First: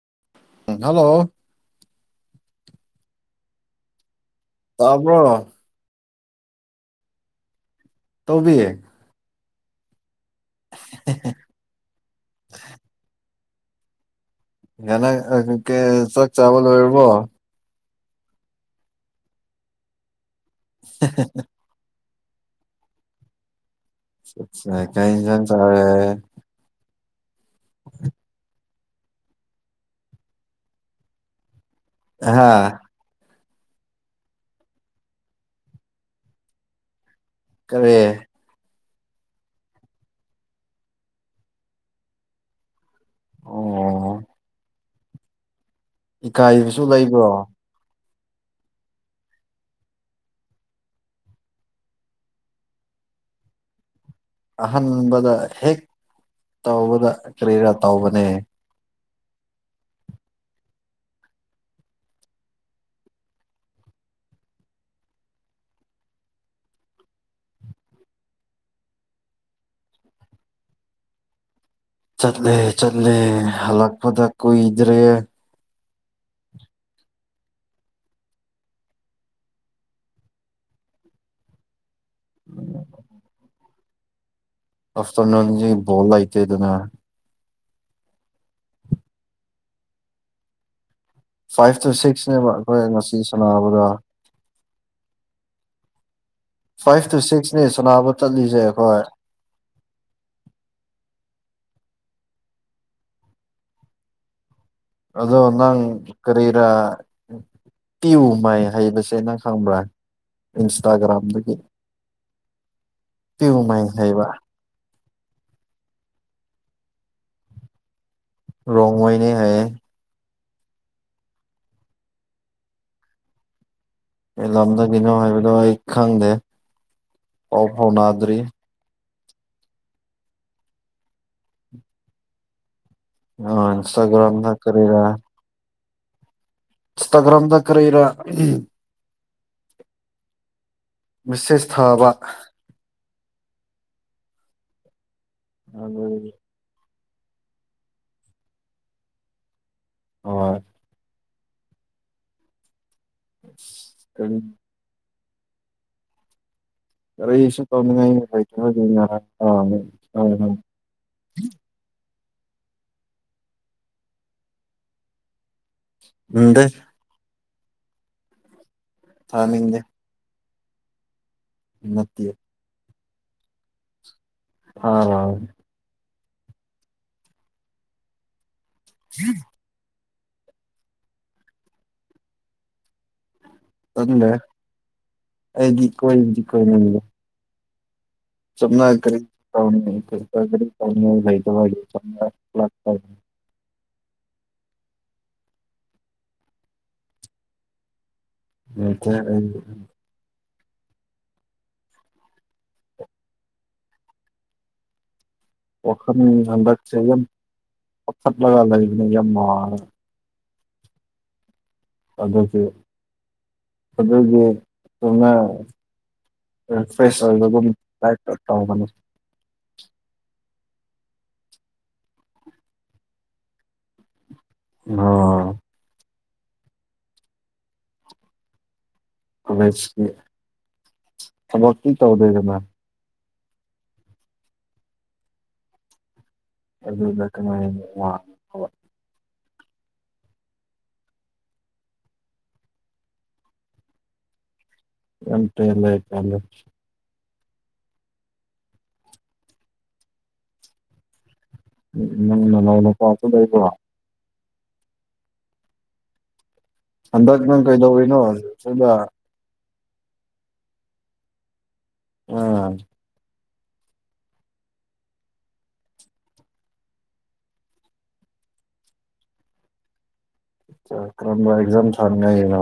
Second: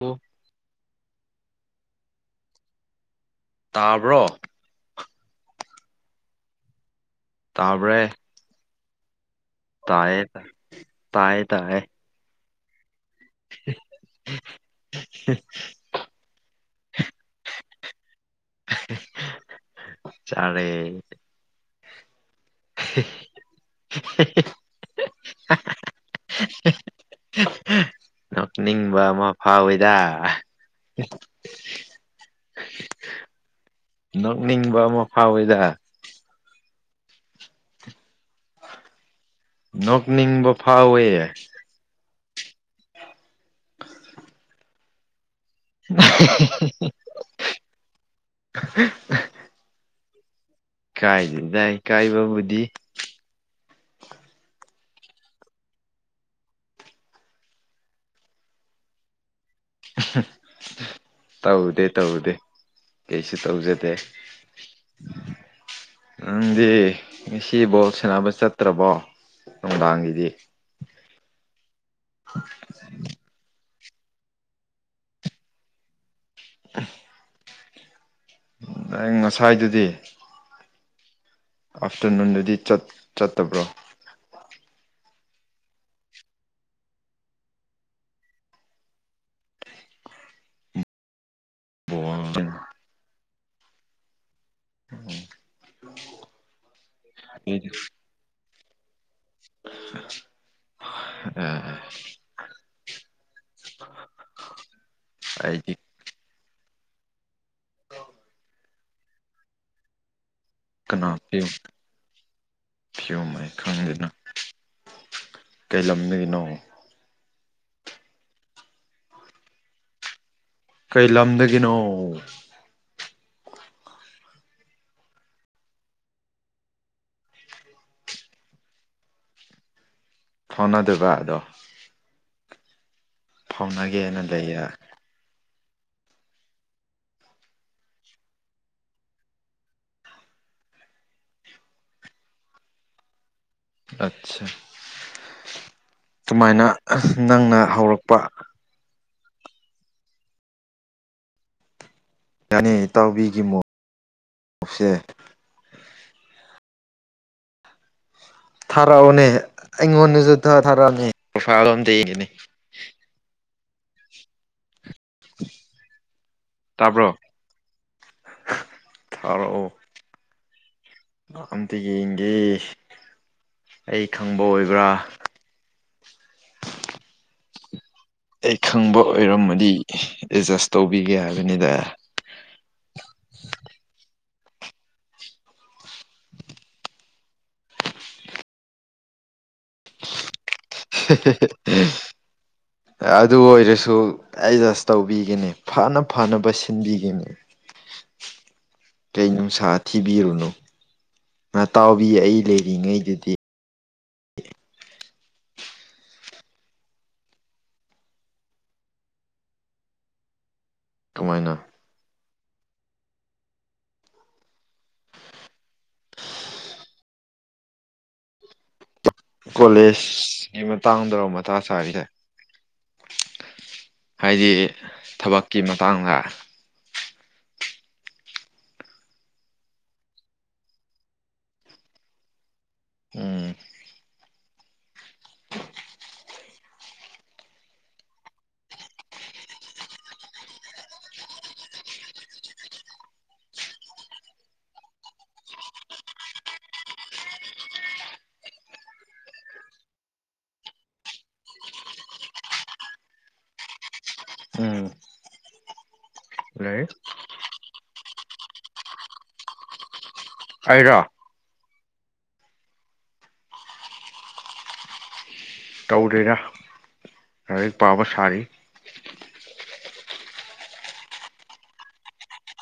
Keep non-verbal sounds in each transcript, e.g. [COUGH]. ꯑꯣ ꯍꯜꯂꯣ ꯇꯥꯕ꯭ꯔꯣ ꯇꯕ ꯇꯧꯕꯤꯌꯦ ꯇꯌꯦ ꯇ ꯇꯥꯌꯦ ꯇꯌꯦ [UNINTELLIGIBLE] [UNINTELLIGIBLE] ꯉꯅ ꯀ ꯆꯥꯛ ꯆꯥꯕ ꯂꯣꯏꯔꯕꯣ ꯆꯥꯔꯦ [UNINTELLIGIBLE] ꯀ ꯏꯟꯁꯥꯡ ꯆꯥꯔꯦ ꯅꯣꯛꯅꯤꯡꯕ ꯑꯃ ꯐꯥꯎꯋꯦꯗ ꯍꯥꯥ ꯅꯣꯛꯅꯤꯡꯕ ꯑꯃ ꯐꯥꯎꯋꯦꯗ ꯀꯔꯤ ꯅ ꯅꯤꯡꯕ ꯐꯥ ꯑꯣꯏꯦ ꯑꯣ ꯏꯀꯥꯏꯕꯁꯨ ꯂꯩꯕ꯭ꯔꯣ [UNINTELLIGIBLE] ꯀꯥꯏꯗ ꯇꯥꯏ ꯀꯥꯏꯕꯕꯨꯗꯤ ꯑꯍꯟꯥꯟꯕꯗ ꯍꯦꯛ ꯇꯧꯕꯗ ꯀꯔꯤꯔꯥ ꯇꯧꯕꯅꯦ [UNINTELLIGIBLE] ꯇꯧꯗꯦ ꯇꯧꯗꯦ ꯀꯩꯁꯨ ꯇꯧꯖꯗꯦ ꯎꯪꯗꯤ ꯉꯁꯤꯐꯧ ꯁꯥꯟꯅꯕ ꯆꯠꯇ꯭ꯔꯕꯣ ꯅꯨꯡꯗꯥꯡꯒꯤꯗꯤ ꯆꯠꯂꯦ ꯆꯠꯂꯦ ꯍꯜꯂꯛꯄꯗ ꯀꯨꯏꯗ꯭ꯔꯦ ꯑ ꯅ ꯉꯁꯥꯏꯗꯨꯗꯤ ꯑꯥꯐꯇꯔꯅꯨꯟꯗꯗꯤ ꯆꯠꯇꯕ꯭ꯔꯣ ꯑꯐꯇꯔꯅꯣꯟ ꯣꯜ ꯂꯥꯏꯇꯦ ꯑꯗꯨꯅ ꯐꯥꯏꯚ ꯇꯨ ꯕꯣꯜ ꯁꯤꯛꯁꯅꯦꯕ ꯑꯩꯈꯣꯏ ꯉꯁꯤ ꯁꯥꯟꯅꯕꯗ ꯐꯥꯏꯚ ꯇꯨ ꯁꯤꯛꯁꯅꯦ ꯁꯅꯥꯕꯨ ꯆꯠꯂꯤꯁꯦ ꯑꯩꯈꯣꯏ ꯑ ꯑꯗ ꯑꯩꯗꯤ ꯀꯔꯤ ꯇꯤꯨ ꯃꯥꯏ ꯍꯩꯕꯁꯦ ꯅꯪ ꯈꯪꯕ꯭ꯔꯥ ꯀꯅꯥ ꯄꯣ ꯏꯟꯁꯇꯥꯒ꯭ꯔꯥꯝꯗꯒꯤ ꯊꯣ ꯃ ꯄꯤꯌꯨ ꯃꯥꯏ ꯈꯪꯗꯦꯅ ꯍꯩꯕ ꯀꯩ ꯂꯝꯗꯒꯤꯅꯣ ꯔꯣꯡꯣꯏꯅꯦ ꯍꯥꯏ ꯀꯩ ꯂꯝꯗꯒꯤꯅꯣ ꯑꯩ ꯂꯝꯗꯒꯤꯅꯣ ꯍꯥꯏꯕꯗꯣ ꯑꯩ ꯈꯪꯗꯦ ꯑꯣ ꯐꯥꯎ ꯅꯥꯗ꯭ꯔꯤ ꯊꯥꯎꯅꯗꯕ ꯑꯗꯣ ꯑ ꯐꯥꯎꯅꯒꯦꯅ ꯏꯟꯁꯇꯥꯒ꯭ꯔꯝ ꯅ ꯂꯩꯌꯦ ꯀꯗ ꯏꯟꯁꯇꯥꯒ꯭ꯔꯥꯝꯗ ꯀꯔꯔ ꯃꯤꯁꯦꯁ ꯊꯥꯕ ꯑꯠꯆꯥ ꯑꯗꯤ ꯀꯃꯥꯏꯅ ꯅꯪꯅ ꯍꯧꯔꯛꯄ ꯑ ꯌꯥꯅꯤ ꯏꯇꯥꯎꯕꯤꯒꯤ ꯀꯔꯤ ꯃꯣꯁꯦ ꯔ ꯁ ꯇꯣꯉꯉ ꯊꯥꯔꯛꯑꯣꯅꯦ ꯑꯩꯉꯣꯟꯗꯁꯨ ꯍꯣꯏ ꯊꯥꯔꯛꯑꯅꯦ ꯄꯁꯥꯣꯅꯤ ꯎꯗ ꯇꯥꯕ꯭ꯔꯣ ꯊꯥꯔꯛꯑꯣ ꯐꯃꯤꯗꯦ ꯑꯝꯇ ꯌꯦꯡꯒꯦ ꯑꯩ ꯈꯪꯕ ꯑꯣꯏꯕ꯭ꯔꯥ ꯊꯥꯔꯣꯏ ꯑꯩ ꯈꯪꯕ ꯑꯣꯏꯔꯝꯃꯗꯤ ꯑꯦꯠꯖꯁ ꯇꯧꯕꯤꯒꯦ ꯍꯥꯏꯕꯅꯤꯗ ꯇꯗꯣꯣ ꯁꯝꯅꯥ ꯀꯔꯤ ꯀꯥꯎ ꯀꯥꯎ ꯍꯥꯏ ꯆ ꯁꯨ ꯑꯦꯗꯖꯁ ꯇꯧꯕꯤꯒꯅꯤ ꯐꯅ ꯐꯅꯕ ꯁꯤꯟꯕꯤꯒꯅꯤ ꯀꯩ ꯅꯨꯡꯁꯥ ꯊꯤꯕꯤꯔꯨꯅꯨ ꯃꯇꯇꯥꯎꯕꯤ ꯑꯩ ꯂꯩꯔꯤꯉꯩꯗꯨꯗꯤ ꯅꯤꯗ ꯆꯠꯂꯒ ꯂꯅꯤꯌ ꯃꯥ ꯀꯃꯥꯏꯅ ꯑꯗꯁꯨ ꯑꯗꯨꯗꯗꯒꯤ ꯁꯣꯅ ꯐ꯭ꯔꯦꯁ ꯑꯣꯏꯨꯝꯥꯏ ꯃ ꯀꯣꯂꯦꯖꯀꯤ ꯃꯇꯥꯡꯗꯧꯔ ꯃꯥ ꯁꯥꯔꯤꯁꯦ ꯍꯥꯏꯗꯤ ꯊꯕꯛꯀꯤ ꯃꯇꯥꯡꯗ ꯑ ꯊꯕꯛ ꯀ ꯇꯧꯗꯣꯏꯗꯅ ꯎꯝ [UNINTELLIGIBLE] ꯑꯇ ꯂꯩ ꯆꯂꯣ ꯎꯝ ꯎꯝꯥꯏꯩꯅ ꯆꯁꯨꯗꯏ ꯎꯝ ꯂꯩ ꯑꯗꯥꯖ ꯀ ꯀꯩꯗ ꯅꯣ ꯁꯗ ꯍꯥꯏꯔ ꯑꯥ ꯇꯧꯗꯦꯔꯥ ꯂꯥꯏꯔꯤꯛ ꯄꯥꯕ ꯁꯥꯔꯤ ꯀꯔꯝꯕ ꯑꯦꯛꯖꯥꯝ ꯊꯥꯟꯉꯥꯏꯅꯣ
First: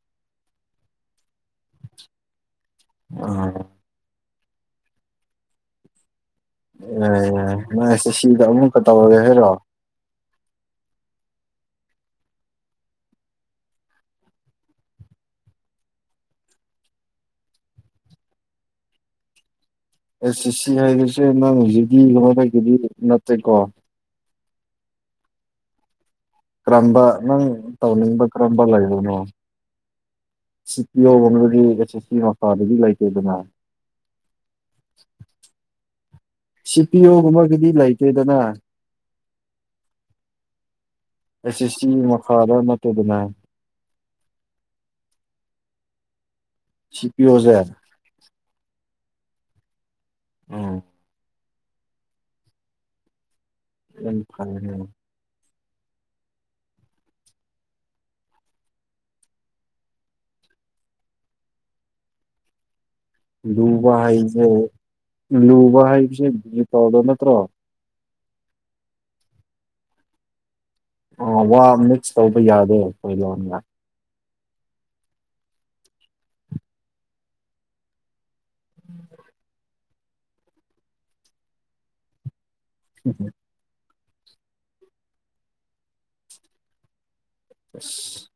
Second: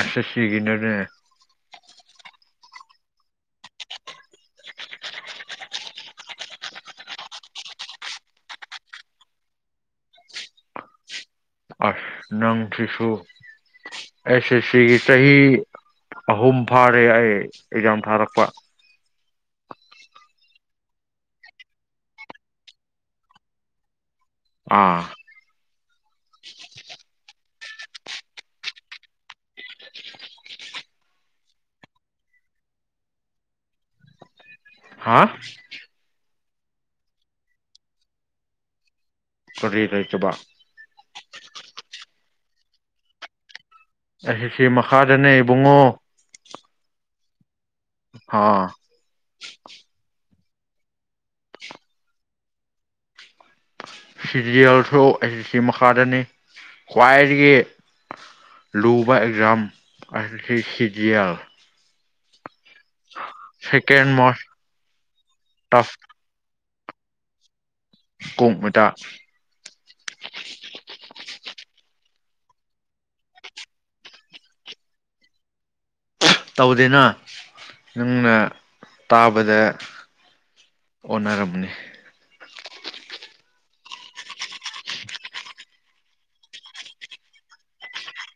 ꯑꯁ ꯁꯤꯒꯤꯅꯅꯦ ꯑ ꯑꯦ ꯅꯥꯏꯁꯦ ꯁꯤꯗ ꯑꯃꯨꯛꯀ ꯇꯧꯔꯒꯦ ꯍꯥꯏꯔꯣ ꯅꯪ ꯁꯤꯁꯨ ꯑꯦꯁꯦ ꯁꯤꯒꯤ ꯆꯍꯤ ꯆꯍꯤ ꯑꯍꯨꯝ ꯐꯥꯔꯦ ꯑꯩ ꯑꯦꯛꯖꯥꯝ ꯊꯥꯔꯛꯄ ꯑꯦꯁ ꯁꯤ ꯁꯤ ꯍꯥꯏꯔꯤꯁꯦ ꯅꯪ ꯍꯧꯖꯤꯛꯇꯤ ꯀꯀꯤꯗꯤ ꯅꯠꯇꯦꯀꯣ ꯑꯥ ꯀꯔꯝꯕ ꯅꯪ ꯇꯧꯅꯤꯡꯕ ꯀꯔꯝꯕ ꯂꯩꯕꯅꯣ ꯁꯤ ꯄꯤꯌꯗꯒꯤ ꯑꯦꯆ ꯑꯦꯁ ꯁꯤ ꯃꯈꯥꯗꯒꯤ ꯂꯩꯇꯦ ꯑꯗꯨꯅ ꯍꯥ ꯁꯤ ꯄꯤꯌꯣꯒꯨꯝꯕꯒꯤꯗꯤ ꯂꯩꯇꯦꯗꯅ ꯀꯔꯤ ꯀ ꯆꯕ ꯑꯦꯁꯦꯁꯤ ꯃꯈꯥꯗ ꯅꯠꯇꯗꯤꯅꯦ ꯑꯩꯁꯦꯁꯤ ꯃꯈꯥꯗꯅꯦ ꯏꯕꯨꯡꯉꯣ ꯁꯤ ꯄꯤ ꯑꯣꯖꯦ ꯑꯥ [INAUDIBLE] ꯑꯥꯎ ꯌꯥꯝ ꯐꯩꯅꯦ ꯁꯤꯔꯤꯌꯦꯜꯁꯨ ꯑꯁ ꯁꯦ ꯁꯤ ꯃꯈꯥꯗꯅꯤ ꯈ꯭ꯋꯥꯏꯗꯒꯤ ꯂꯨꯕ ꯑꯦꯛꯖꯥꯝ ꯑꯦꯁ ꯁꯦ ꯁꯤ ꯂꯤꯖꯤꯌꯦꯜ ꯂꯨꯕ ꯁꯦꯀꯦꯟ ꯃꯣꯁ ꯍꯥꯏꯕꯁꯦ ꯂꯨꯕ ꯇꯐ ꯍꯥꯏꯕꯖꯦ [UNINTELLIGIBLE] ꯅꯠꯇ꯭ꯔꯣ ꯀꯣꯛ ꯃꯇꯥ ꯑꯣ ꯋꯥ ꯃꯤꯛꯁ ꯇꯧꯕ ꯌꯥꯗꯦ ꯑꯩꯈꯣꯏ ꯂꯣꯟꯒ ꯇꯧꯗꯦꯅ ꯅꯪꯅ ꯇꯥꯕꯗ ꯑꯣꯅꯔꯝꯅꯤ [INAUDIBLE] [UNINTELLIGIBLE]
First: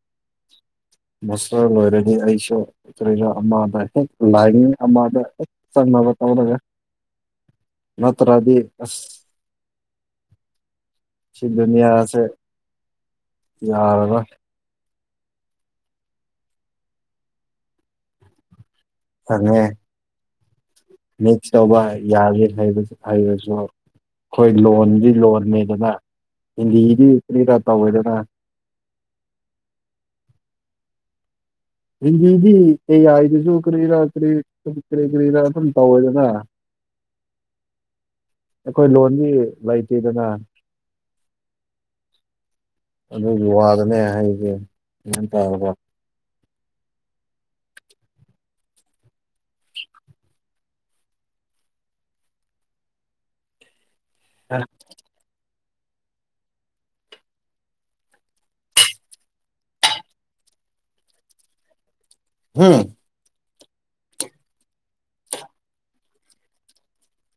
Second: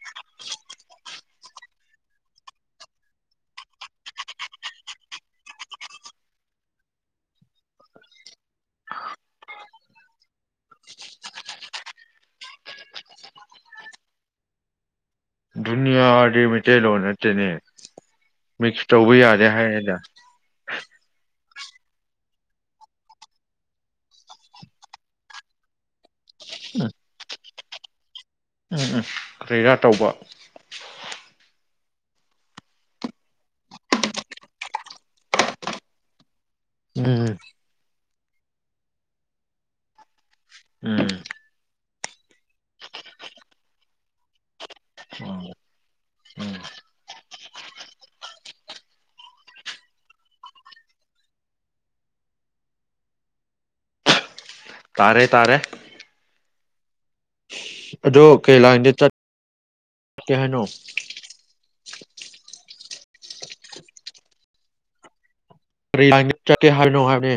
ꯃꯥꯁꯇꯔ ꯂꯣꯏꯔꯗꯤ ꯑꯩꯁꯨ ꯀꯔꯤꯅꯣ ꯑꯃꯗ ꯍꯦꯛ ꯂꯥꯏꯟ ꯑꯃꯗ ꯍꯦꯛ ꯆꯪꯅꯕ ꯇꯒꯩ ꯅꯠꯇ꯭ꯔꯗꯤ ꯑꯁ ꯁꯤ ꯗꯨꯅꯤꯌꯥꯁꯦ ꯌꯥꯔꯔꯣꯢ ꯌꯥꯗꯤ ꯃꯩꯇꯩꯂꯣꯟ ꯅꯠꯇꯦꯅꯦ ꯃꯤꯛꯁ ꯇꯧꯕ ꯌꯥꯗꯦ ꯈꯪꯉꯦ ꯍꯥꯏꯌꯦꯗ ꯇꯧꯕ ꯌꯥꯗꯦ ꯍꯥꯏꯔ ꯍꯥꯢꯔꯁꯨ ꯑꯩꯈꯣꯏ ꯂꯣꯟꯗꯤ ꯂꯣꯟꯅꯤꯗꯅ ꯍꯤꯟꯗꯤꯗꯤ [UNINTELLIGIBLE] ꯎꯝ ꯎꯝ ꯀ꯭ꯔꯤꯔꯥ ꯇꯧꯕ ꯍꯤꯟꯗꯤꯗꯤ ꯑꯦ ꯑꯥꯏ ꯗꯁꯨ ꯀꯔꯤꯔꯥ ꯀꯔꯤ ꯀꯔꯤ ꯀꯔꯤꯔꯥ ꯑꯗꯨꯝ ꯇꯧꯋꯦꯗꯅ ꯎꯝꯝ ꯑꯩꯈꯣꯏ ꯂꯣꯟꯗꯤ ꯂꯩꯇꯦꯗꯅ ꯎꯝ ꯑꯗꯨꯒꯤ ꯋꯥꯗꯅꯦ ꯍꯥꯏꯁꯦ ꯒ꯭ꯌꯥꯟ ꯇꯥꯔꯕ ꯎꯝ [INAUDIBLE] ꯇꯥꯔꯦ ꯇꯥꯔꯦ ꯑꯗꯣ ꯀꯩ ꯂꯥꯏꯟꯗ ꯆꯠ ꯀꯩ ꯍꯥꯏꯅꯣ ꯍꯨꯝ ꯀꯩ ꯂꯥꯢꯟꯗ ꯆꯠꯀꯦ ꯍꯥꯢꯅꯣ ꯍꯥꯢꯕꯅꯦ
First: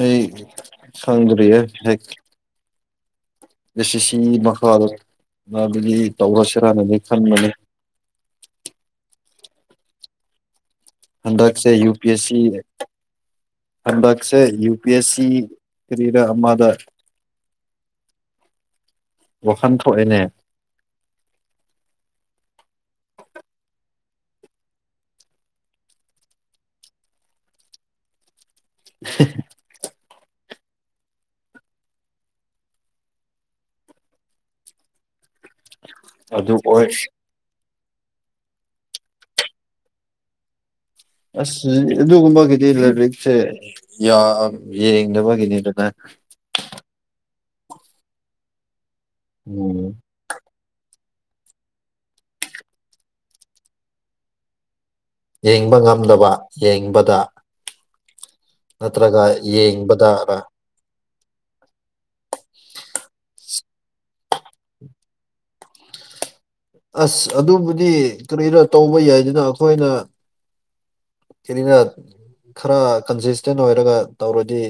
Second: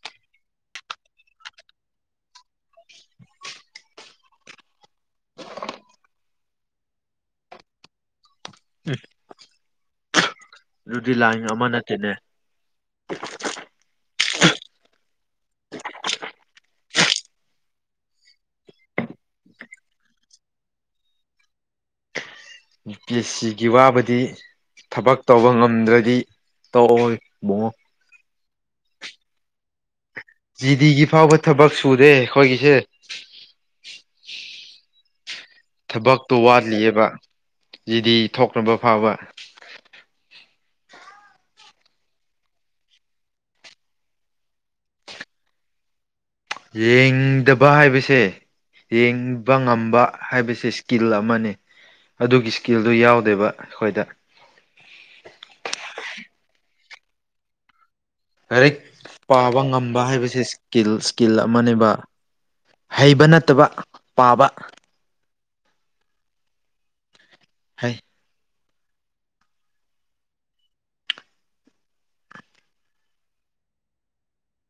ꯑꯩ ꯈꯪꯗ꯭ꯔꯤꯌꯦ [UNINTELLIGIBLE] ꯑꯦꯁꯤ ꯁꯤ ꯃꯈꯥ ꯃꯥꯗꯨꯗꯤ ꯇꯧꯔꯁꯤꯔꯅꯗꯤ ꯈꯟꯕꯅꯤ [INAUDIBLE] ꯎꯐꯝ ꯑꯃ ꯍꯟꯗꯛꯁꯦ ꯌꯨ ꯄꯤ ꯅꯠꯇꯦꯅꯦ ꯑꯦꯁ ꯁꯤ ꯑꯦ ꯍꯟꯗꯛꯁꯦ ꯌꯨ ꯄꯤ ꯑꯦꯁ ꯁꯤ ꯀ꯭ꯔꯤꯔꯥ ꯑꯃꯗ ꯋꯥꯈꯟ ꯊꯣꯛꯑꯦꯅꯦ ꯌꯨ ꯄꯤ ꯑꯦꯁ ꯁꯤꯒꯤ ꯋꯥꯕꯗꯤ ꯊꯕꯛ ꯇꯧꯕ ꯉꯝꯗ꯭ꯔꯗꯤ ꯇꯧꯑꯣꯏ ꯃꯣ꯫ [INAUDIBLE] ꯖꯤꯗꯤꯒꯤ ꯐꯥꯎꯕ ꯊꯕꯛ ꯁꯨꯗꯦ ꯑꯩꯈꯣꯏꯒꯤꯁꯦ ꯊꯕꯛꯇꯣ ꯑꯗꯨ ꯑꯣꯏ ꯋꯥꯠꯂꯤꯌꯦꯕ ꯖꯤꯗꯤ ꯊꯣꯛꯈꯕ ꯐꯥꯎꯕ ꯑꯁ ꯑꯗꯨꯒꯨꯝꯕꯒꯤꯗꯤ ꯂꯥꯏꯔꯤꯛꯁꯦ ꯌꯥꯝ ꯌꯦꯡꯗꯕꯒꯤꯅꯤꯗꯅ ꯌꯦꯡꯗꯕ ꯍꯥꯏꯕꯁꯦ ꯌꯦꯡꯕ ꯎꯝ ꯉꯝꯕ ꯍꯥꯏꯕꯁꯦ ꯏꯁꯀꯤꯜ ꯑꯃꯅꯤ ꯑꯗꯨꯒꯤ ꯏꯁꯀꯤꯜꯗꯨ ꯌꯥꯎꯗꯦꯕ ꯑꯩꯈꯣꯏꯗ ꯗ ꯂꯥꯏꯔꯤꯛ ꯄꯥꯕ ꯉꯝꯕ ꯌꯦꯡꯕꯗꯔ ꯍꯥꯏꯕꯁꯦ ꯁꯀꯤꯜꯁ ꯀꯤꯜ ꯐꯃꯅꯦꯕ ꯍꯩꯕ ꯅꯠꯇꯕ ꯄꯥꯕ ꯑꯁ ꯑꯗꯨꯕꯨꯗꯤ ꯍꯩ ꯀꯔꯤꯔ ꯇꯧꯕ ꯌꯥꯏꯗꯅ ꯑꯩꯈꯣꯏꯅ ꯀ‌ꯦꯅꯤꯃ‌ꯦꯜ ꯈꯔ ꯀꯟꯁꯤꯁꯇꯦꯟ ꯑꯣꯏꯔꯒ ꯇꯧꯔꯗꯤ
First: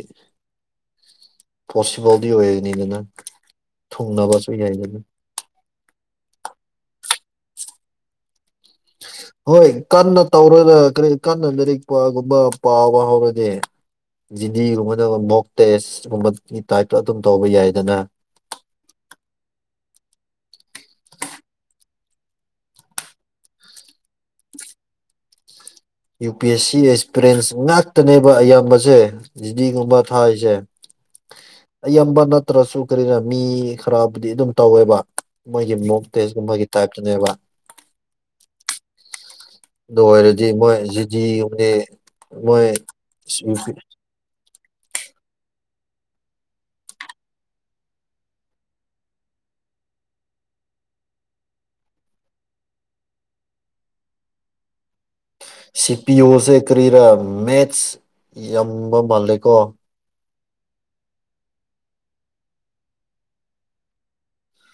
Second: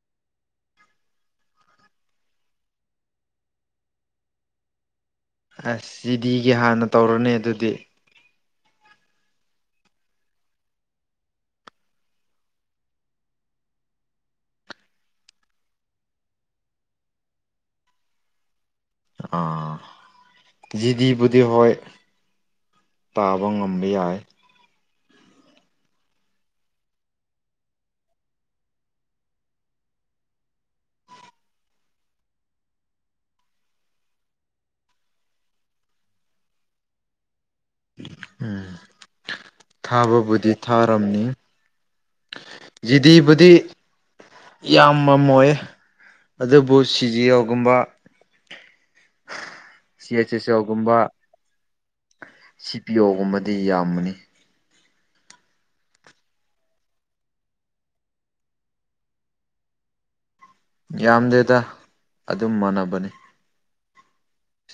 ꯄꯣꯁꯤꯕꯜꯗꯤ ꯑꯣꯏꫪꯤꯅꯤꯗꯅ ꯊꯨꯡꯅꯕꯁꯨ ꯌꯥꯏꯗꯅ ꯑꯁ ꯁꯤꯗꯤꯒꯤ ꯑꯩꯒꯤ ꯍꯥꯟꯅ ꯇꯧꯔꫭꯅꯩ ꯑꯗꯨꯗꯤ [UNINTELLIGIBLE] ꯍꯣꯏ ꯀꯟꯅ ꯇꯧꯔꯒ ꯀꯔꯤ ꯀꯟꯅ ꯂꯥꯏꯔꯤꯛꯄꯒꯨꯝꯕ ꯄꯥꯎꯕ ꯍꯧꯔꯗꯤ ꯖꯤꯗꯤꯒꯨꯝꯕꯗ ꯃꯣꯛ ꯇꯦꯁ ꯒꯨꯝꯕꯒꯤ ꯇꯥꯏꯞꯇ ꯑꯗꯨꯝ ꯇꯧꯕ ꯌꯥꯏꯗꯅ ꯑꯥ ꯖꯤꯗꯤꯕꯨꯗꯤ ꯍꫭꯏ ꯇꯥꯕ ꯉꯝꯕ ꯌꯥꯏ ꯌꯨ ꯄꯤ ꯑꯦꯁ ꯁꯤ ꯑꯦꯛꯁꯄꯤꫪ‌ꯦꯁ ꯉꯥꯛꯇꯅꯦꯕ ꯑꯌꯥꯝꯕꯁꯦ ꯖꯤꯗꯤꯒꯨꯝꯕ ꯊꯥꯏꯁꯦ [UNINTELLIGIBLE] ꯑꯌꯥꯝꯕ ꯅꯠꯇ꯭ꯔꯁꯨ ꯀꯔꯤꫪꯥ ꯃꯤ ꯈꯔꯕꯨꯗꯤ ꯑꯗꯨꯝ ꯇꯧꯋꯦꯕ ꯃꯣꯏꯒꯤ ꯃꯣꯛ ꯇꯦꯁꯀꯨꯝꯕꯒꯤ ꯇꯥꯏꯇꯥꯅꯩꯕ ꯎꯝ ꯑꯗꯨ ꯑꯣꯏꯔꯗꯤ ꯊꯥꯕꯕꯨꯗꯤ ꯃꯣꯏ ꯊꯥꯔꯝꯅꯤ ꯖꯤꯗꯤꯒꯨꯕꯅ‌ꯦ ꯃꯣꯏ ꯁꯨꯐꯤ ꯏꯌꯥꯝꯕꯃꯥ ꯑꯣꯏ ꯑꯗꯨꯕꯨ ꯁꯤꯖꯤ ꯑꯣꯒꯨꯝꯕ ꯁꯤ ꯑꯩꯆ ꯑꯦꯁ ꯑꯣ ꯒꯨꯝꯕ ꯁꯤ ꯄꯤ ꯑꯣꯒꯨꯝꯕꯗꯤ ꯌꯥꯝꯕꯅꯤ ꯁꯤ ꯄꯤ ꯑꯣꯁꯦ ꯀꯔꯤꯔꯥ ꯃꯦꯠꯁ ꯌꯥꯝꯕ ꯃꯥꯜꯂꯦꯀꯣ ꯌꯥꯝꯗꯦꯗ ꯑꯗꯨꯝ ꯃꯥꯟꯅꯕꯅꯤ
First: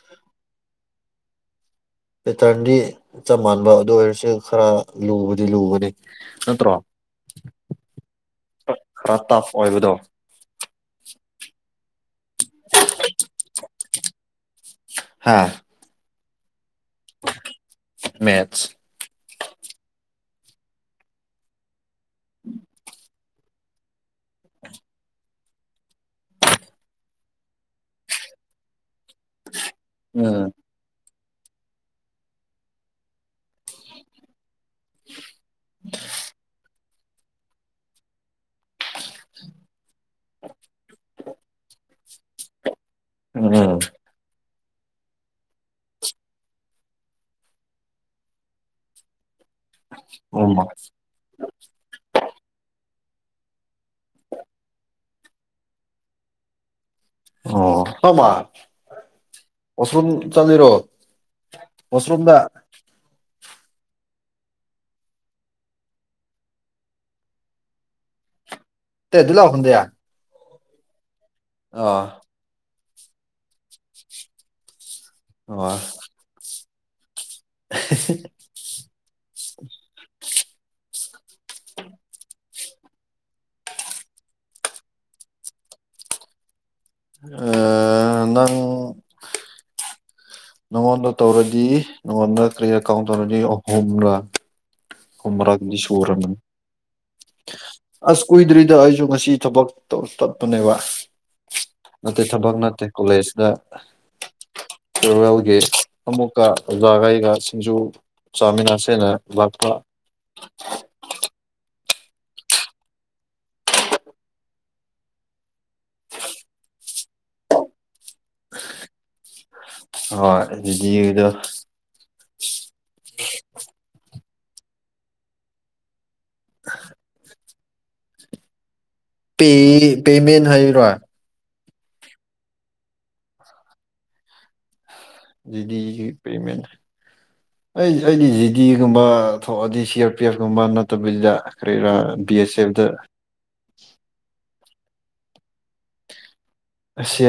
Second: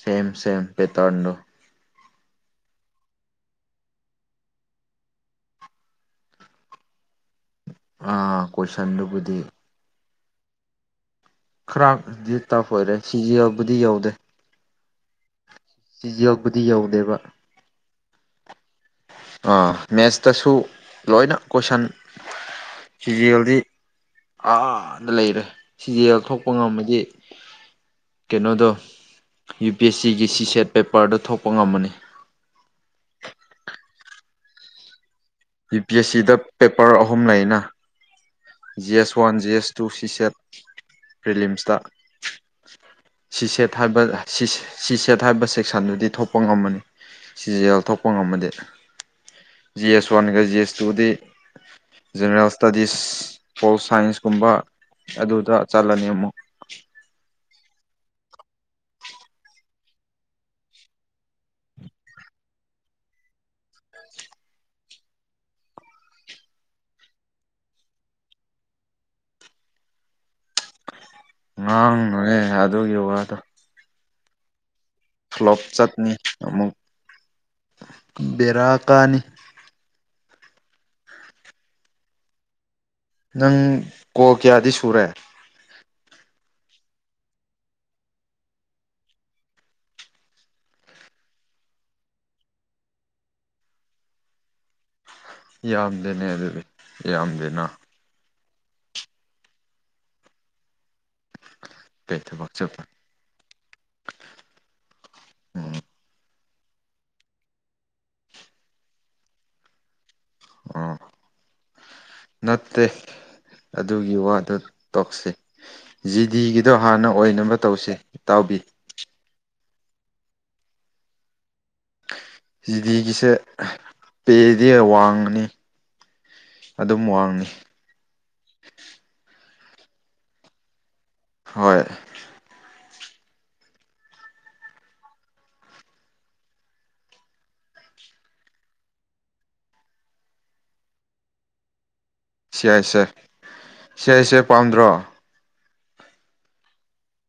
ꯁꯦꯝ ꯁꯦꯝ ꯄꯦꯇꫪꯟꯗꫭ ꯄꯦꯇꯔꯟꯗꯤ ꯆꯞ ꯃꯥꯟꯕ ꯑꯗꯨ ꯑꯣꯏꯔꯁꯨ ꯈꯔ ꯂꯨꯕꯗꯤ ꯂꯨꯕꯅ‌ꯦ ꯅꯠꯇ꯭ꯔꯣ ꯑꯥ ꯈꯔ ꯇꯥꯞ ꯀꯣꯏꯁꯟꯗꯨꯕꯨꯗꯤ ꯑꯣꯏꯕꯗꯣ ꯈꯔꯗꯤ ꯇꯐ ꯑꯣꯏꯔꯦ ꯁꯤ ꯖꯤ ꯑꯦꯜꯕꯨꯗꯤ ꯌꯧꯗꯦ ꯍꯥꯥ ꯆꯤꯖꯤꯑꫭꯞꯄꯨꯗꯤ ꯌꯧꯗꯦꯕ ꯃꯦꯠꯁ ꯃꯦꯠꯁꯇꯁꯨ ꯂꯣꯏꯅ ꯀꯣꯏꯁꯟ ꯐꯤꯖꯤꯌ‌ꯦꯜꯗꯤ ꯑꯥꯗ ꯂꯩꯔꯦ ꯁꯤꯁꯦ ꯂꯧꯊꯣꯛꯄ ꯉꯝꯃꯗꯤ ꯀꯩꯅꯣꯗꫭ ꯌꯨ ꯄꯤ ꯑꯦꯁ ꯁꯤꯒꯤ ꯎꯝ ꯁꯤꯁꯦꯠ ꯄꯦꯄꯔꯗ ꯊꯣꯛꯄ ꯉꯝꯕꯅꯤ ꯄ‌ꯦꯄꫪ ꯑꯍꯨꯝ ꯂꯩꯅ G S one G S two CSAT ꯐꯔꯤꯂꯤꯝꯁꯇꯥ ꯁꯤ ꯁꯦꯠ ꯎꯝ ꯍꯥꯏꯕ ꯁꯤ ꯁꯤ ꯁꯦꯠ ꯍꯥꯏꯕ ꯁꯦꯛꯁꯟꯗꯨꯗꯤ ꯊꯣꯛꯄ ꯉꯝꯕꯅꯤ ꯁꯤꯖꯦꯜ ꯊꯣꯛꯄ ꯉꯝꯃ‌ꯦꯗ‍ꯦ ꯋꯥꯟꯒ ꯎꯝ ꯖꯤꯑꯁ ꯇꯨꯒꯗꯤ ꯖꯦꯅꯔꯦꯜ ꯏꯁꯇꯗꯤꯁ ꯄꯣꯜ ꯁꯥꯏꯟꯁꯀꯨꯝꯕ ꯑꯗꯨꯗ ꯆꯠꯂꯅꯤ ꯑꯃꯨꯛ ꯑꯣ ꯍꯞꯃꯔ ꯋꯥꯁꯔꯨꯝ ꯆꯠꯂꯤꯔꯣ ꯋꯥꯁꯔꯨꯝꯗ ꯇ‌ꯦꯗꯨꯂꯥꯎ ꯍꯟꯗꯦ ꯉꯥꯡꯅꯨꯍꯦ ꯑꯗꯨꯒꯤ ꯋꯥꯗꯣ ꯀ꯭ꯂ‌ꫭꯞ ꯑꯣ ꯆꯠꯅꯤ ꯑꯃꯨꯛ ꯕꯦꯔꯥ ꯀꯥꯅꯤ [UNINTELLIGIBLE] ꯅꯪ ꯀꯣꯜ ꯀꯌꯥꯗꯤ ꯁꯨꯔꯦ ꯑꯥ ꯅꯪ ꯅꯪꯉꯣꯟꯗ ꯇꯧꯔꯗꯤ ꯅꯪꯉꯣꯟꯗ ꯀꯔꯤꯑꯩꯀꯥꯎ ꯇꯧꯔꯗꯤ ꯑꯍꯨꯝꯔꯥ ꯌꯥꯝꯗꯦꯅꯦ ꯑꯗꯨꯗꯤ ꯌꯥꯝꯗꯦꯅ ꯀꯨꯏꯗꯔꯤꯗ ꯑꯩꯁꯨ ꯉꯁꯤ ꯊꯕꯛꯇꫭ ꯇꯠꯄꯅꯦꯕ ꯀꯩ ꯅꯠꯇ‍ꯦ ꯊꯕꯛ ꯆꯠꯄ ꯅꯠꯇ‌ꯦ ꯀꯣꯂꯦꯖꯇ ꯐ‌ꯦꯋ‌ꯦꯜꯒꯤ ꯎꯝ ꯑꯃꯨꯛ ꯑꯣꯖꯥꯒꯩꯒ ꯁꯤꯡꯖꯨ ꯆꯥꯃꯤꯟꯅꯥꯁꯦꯅ ꯂꯥꯛꯄ ꯑꯣ ꯅꯠꯇꯦ ꯑꯗꯨꯒꯤ ꯋꯥꯗꯨ ꯇꯣꯛꯁꯤ ꯖꯤꯗꯤꯒꯤꯗꯣ ꯍꯥꯟꯅ ꯑꯣꯏꯅꯕ ꯇꯧꯁꯤ ꯎ ꯑ ꯑꯗꯨꯗꯤꯗ ꯆꯤꯗꯤꯒꯤꯁꯦ ꯄꯦꯗꯤ ꯋꯥꯡꯉꯅꯤ ꯑꯗꯨꯝ ꯋꯥꯡꯉꯤ ꯄꯦ ꯄꯦꯃꯦꯟ ꯍꯥꯏꯔꯣ ꯍꯣꯏ ꯄꯦꯃꯦꯟ ꯑꯩ ꯑꯩꯗꯤ ꯖꯤꯗꯤꯒꯨꯝꯕ ꯊꯣꯛꯑꯗꯤ ꯁꯤ ꯑꯥꯔ ꯄꯤ ꯑꯦꯐ ꯀꯨꯝꯕ ꯅꯠꯇꯕꯤꯗ ꯀꯔꯤꯔꯥ ꯕꯤ ꯑꯦꯁ ꯁꯤ ꯑꯦꯐꯇ ꯌꯥꯏꯁꯦ ꯁꯤ ꯌꯥꯏꯁꯦ ꯄꯥꯝꯗ꯭ꯔꯣ ꯑꯁꯦ